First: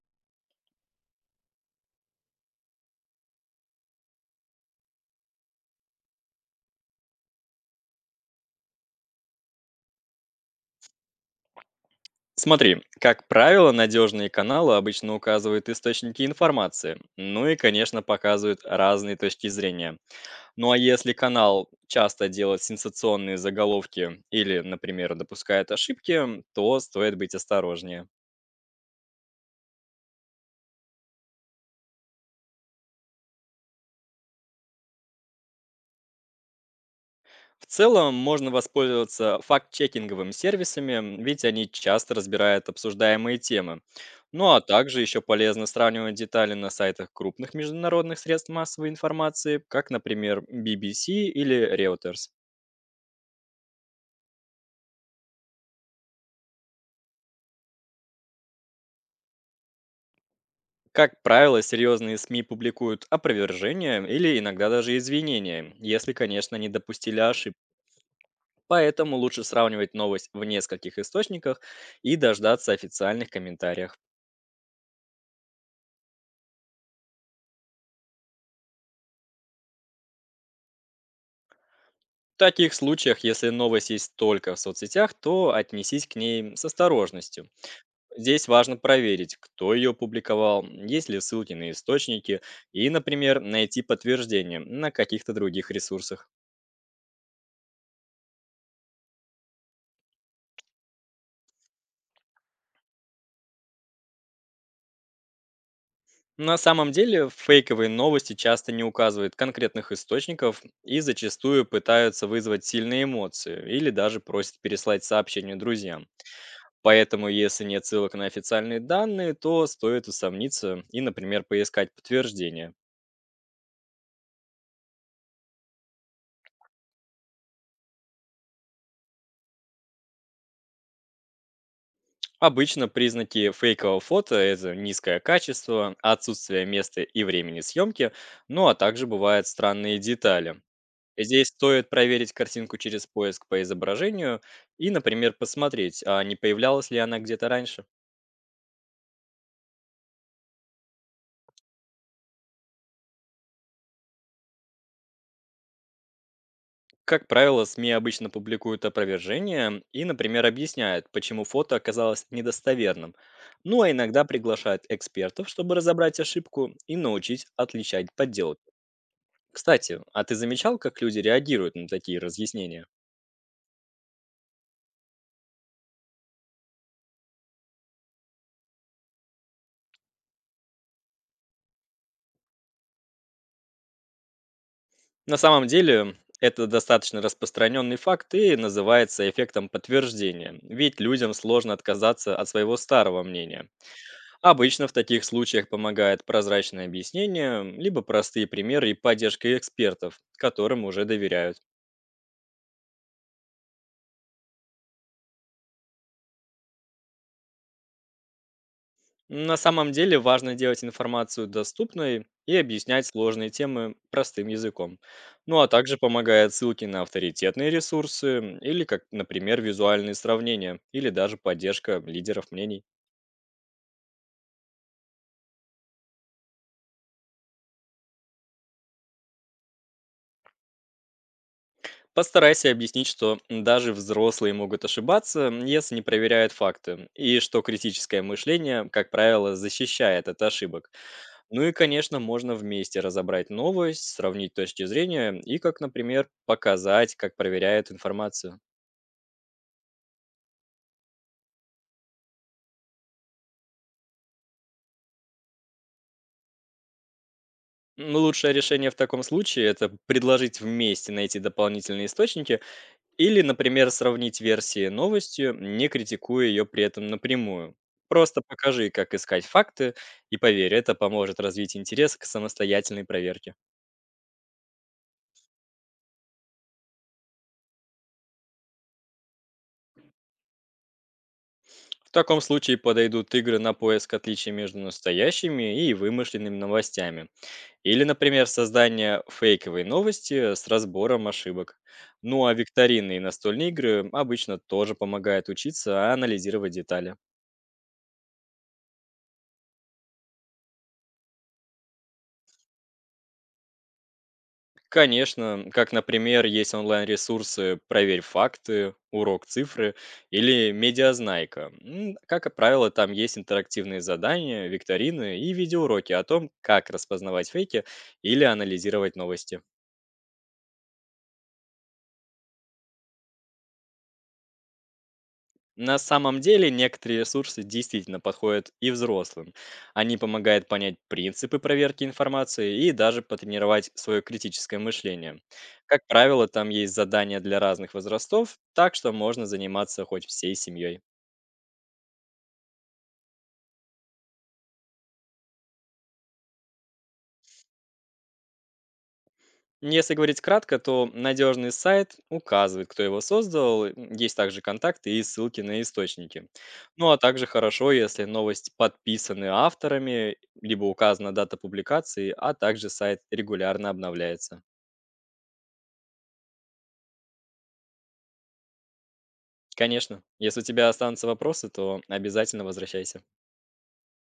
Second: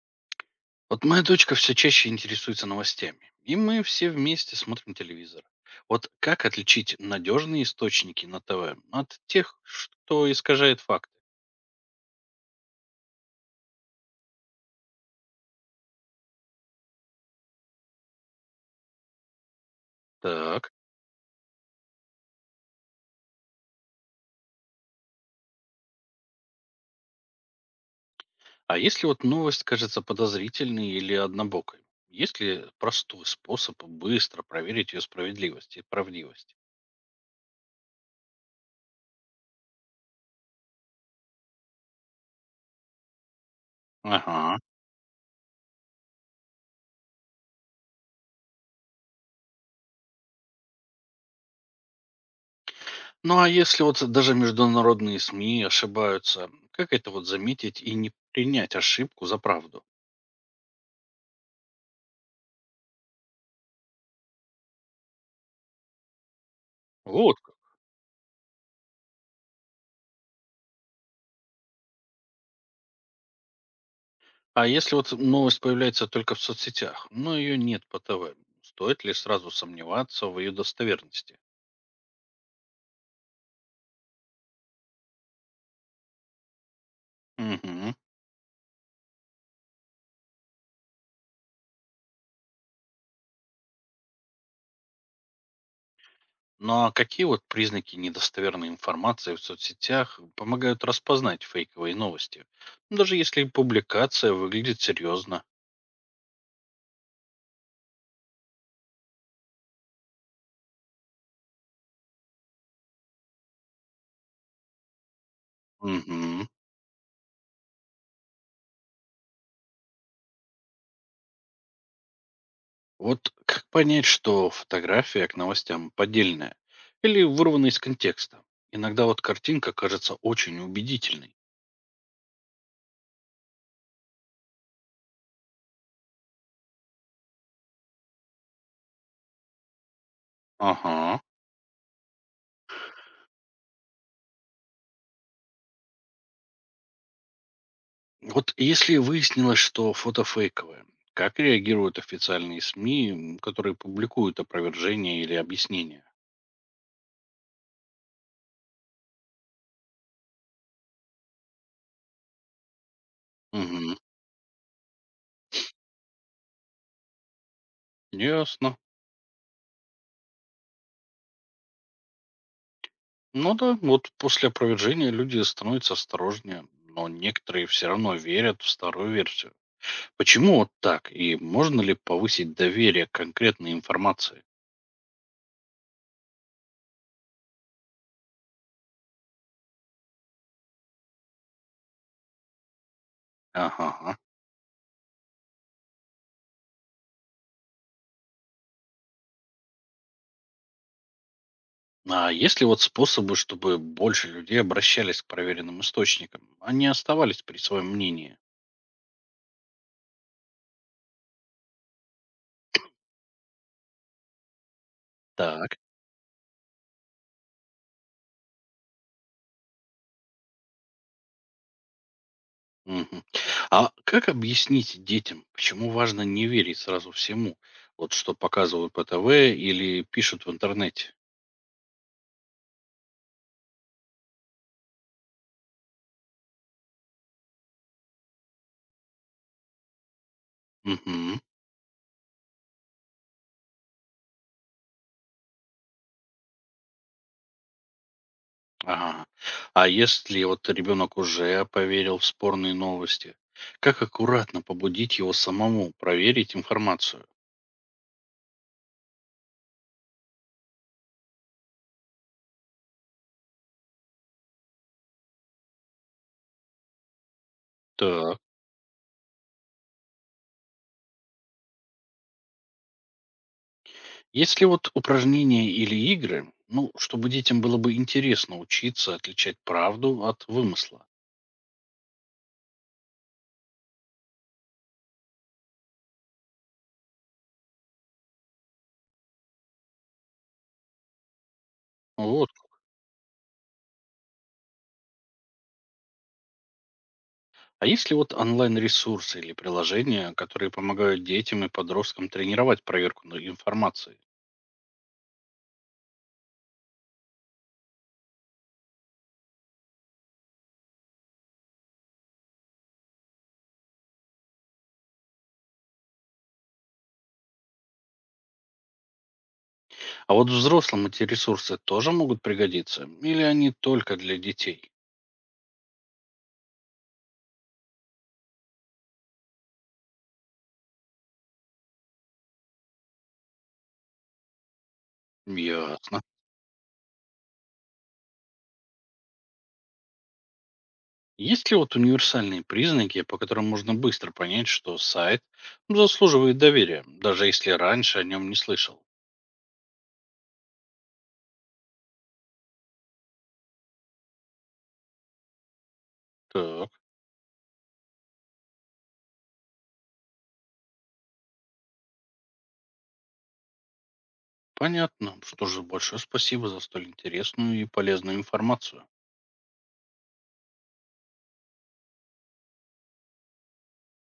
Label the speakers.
Speaker 1: Вот моя дочка все чаще интересуется новостями, и мы все вместе смотрим телевизор. Вот как отличить надежные источники на ТВ от тех, что искажает факты?
Speaker 2: Смотри, как правило, надежные каналы обычно указывают источники информации, ну и, конечно, показывают разные точки зрения. Ну
Speaker 1: Так,
Speaker 2: а если канал часто делает сенсационные заголовки или, например, допускает ошибки, то стоит быть осторожнее.
Speaker 1: а если вот новость кажется подозрительной или однобокой? Есть ли простой способ быстро проверить ее справедливость и правдивость?
Speaker 2: В целом можно воспользоваться факт-чекинговыми сервисами, ведь они часто разбирают обсуждаемые темы. Ну
Speaker 1: Ага.
Speaker 2: а также еще полезно сравнивать детали на сайтах крупных международных средств массовой информации, как, например, BBC или Reuters.
Speaker 1: Ну а если вот даже международные СМИ ошибаются, как это вот заметить и не принять ошибку за правду?
Speaker 2: Как правило, серьезные СМИ публикуют опровержения или иногда даже извинения, если, конечно, не допустили
Speaker 1: Вот.
Speaker 2: ошибок. Поэтому лучше сравнивать новость в нескольких источниках и дождаться официальных комментариев.
Speaker 1: А если вот новость появляется только в соцсетях, но ее нет по ТВ, стоит ли сразу сомневаться в ее достоверности?
Speaker 2: В таких случаях, если новость есть только в соцсетях, то отнесись к ней с осторожностью.
Speaker 1: Мгм.
Speaker 2: Здесь важно проверить, кто ее публиковал, есть ли ссылки на источники и, например, найти подтверждение на каких-то других ресурсах.
Speaker 1: Ну а какие вот признаки недостоверной информации в соцсетях помогают распознать фейковые новости? Ну, даже если публикация выглядит серьезно.
Speaker 2: На самом деле фейковые новости часто не указывают конкретных источников и зачастую пытаются вызвать сильные эмоции или даже просят переслать сообщение друзьям.
Speaker 1: Мгм.
Speaker 2: Поэтому, если нет ссылок на официальные данные, то стоит усомниться и, например, поискать подтверждение.
Speaker 1: Вот как понять, что фотография к новостям поддельная или вырвана из контекста? Иногда вот картинка кажется очень убедительной.
Speaker 2: Обычно признаки фейкового фото – это низкое качество, отсутствие места и времени съемки, ну а также бывают странные детали.
Speaker 1: Ага.
Speaker 2: Здесь стоит проверить картинку через поиск по изображению и, например, посмотреть, а не появлялась ли она где-то раньше.
Speaker 1: Вот если выяснилось, что фото фейковое, как реагируют официальные СМИ, которые публикуют опровержение или объяснение?
Speaker 2: Как правило, СМИ обычно публикуют опровержение и, например, объясняют, почему фото оказалось недостоверным. Ну а
Speaker 1: Мгм.
Speaker 2: иногда приглашают экспертов, чтобы разобрать ошибку и научить отличать подделки.
Speaker 1: Ясно.
Speaker 2: Кстати, а ты замечал, как люди реагируют на такие разъяснения?
Speaker 1: Ну да, вот после опровержения люди становятся осторожнее, но некоторые все равно верят в старую версию. Почему вот так? И можно ли повысить доверие к конкретной информации?
Speaker 2: На самом деле, это достаточно распространенный факт и называется эффектом подтверждения, ведь людям сложно отказаться от своего старого мнения.
Speaker 1: Ага.
Speaker 2: Обычно в таких случаях помогает прозрачное объяснение, либо простые примеры и поддержка экспертов, которым уже доверяют.
Speaker 1: А есть ли вот способы, чтобы больше людей обращались к проверенным источникам, а не оставались при своем мнении?
Speaker 2: На самом деле важно делать информацию доступной и объяснять сложные темы простым языком. Ну а
Speaker 1: Так.
Speaker 2: также помогает ссылки на авторитетные ресурсы или, как, например, визуальные сравнения или даже поддержка лидеров мнений.
Speaker 1: Мгм. А как объяснить детям, почему важно не верить сразу всему, вот что показывают по ТВ или пишут в интернете?
Speaker 2: Постарайся объяснить, что даже взрослые могут ошибаться, если не проверяют факты, и что критическое мышление, как правило, защищает от ошибок.
Speaker 1: Мгм.
Speaker 2: Ну и, конечно, можно вместе разобрать новость, сравнить точки зрения и, как, например, показать, как проверяют информацию.
Speaker 1: Ага. А если вот ребенок уже поверил в спорные новости, как аккуратно побудить его самому проверить информацию?
Speaker 2: Лучшее решение в таком случае – это предложить вместе найти дополнительные источники или, например, сравнить версии новостью, не критикуя ее при этом напрямую.
Speaker 1: Так.
Speaker 2: Просто покажи, как искать факты, и поверь, это поможет развить интерес к самостоятельной проверке.
Speaker 1: Есть ли вот упражнения или игры, ну, чтобы детям было бы интересно учиться отличать правду от вымысла?
Speaker 2: В таком случае подойдут игры на поиск отличий между настоящими и вымышленными новостями или, например, создание фейковой новости с разбором ошибок. Ну
Speaker 1: Вот.
Speaker 2: а викторины и настольные игры обычно тоже помогают учиться анализировать детали.
Speaker 1: А есть ли вот онлайн-ресурсы или приложения, которые помогают детям и подросткам тренировать проверку на информации?
Speaker 2: Конечно, как, например, есть онлайн-ресурсы «Проверь факты», «Урок цифры» или «Медиазнайка». Как правило, там есть интерактивные задания, викторины и видеоуроки о том, как распознавать фейки или анализировать новости.
Speaker 1: А вот взрослым эти ресурсы тоже могут пригодиться? Или они только для детей?
Speaker 2: На самом деле некоторые ресурсы действительно подходят и взрослым. Они помогают понять принципы проверки информации и даже потренировать свое критическое мышление. Как
Speaker 1: Ясно.
Speaker 2: правило, там есть задания для разных возрастов, так что можно заниматься хоть всей семьей.
Speaker 1: Есть ли вот универсальные признаки, по которым можно быстро понять, что сайт заслуживает доверия, даже если раньше о нем не слышал?
Speaker 2: Ну, если говорить кратко, то надежный сайт указывает, кто его создал, есть также контакты и ссылки на источники.
Speaker 1: Так,
Speaker 2: Ну а также хорошо, если новость подписаны авторами, либо указана дата публикации, а также сайт регулярно обновляется.
Speaker 1: понятно. Что же, большое спасибо за столь интересную и полезную информацию.
Speaker 2: Конечно, если у тебя останутся вопросы, то обязательно возвращайся.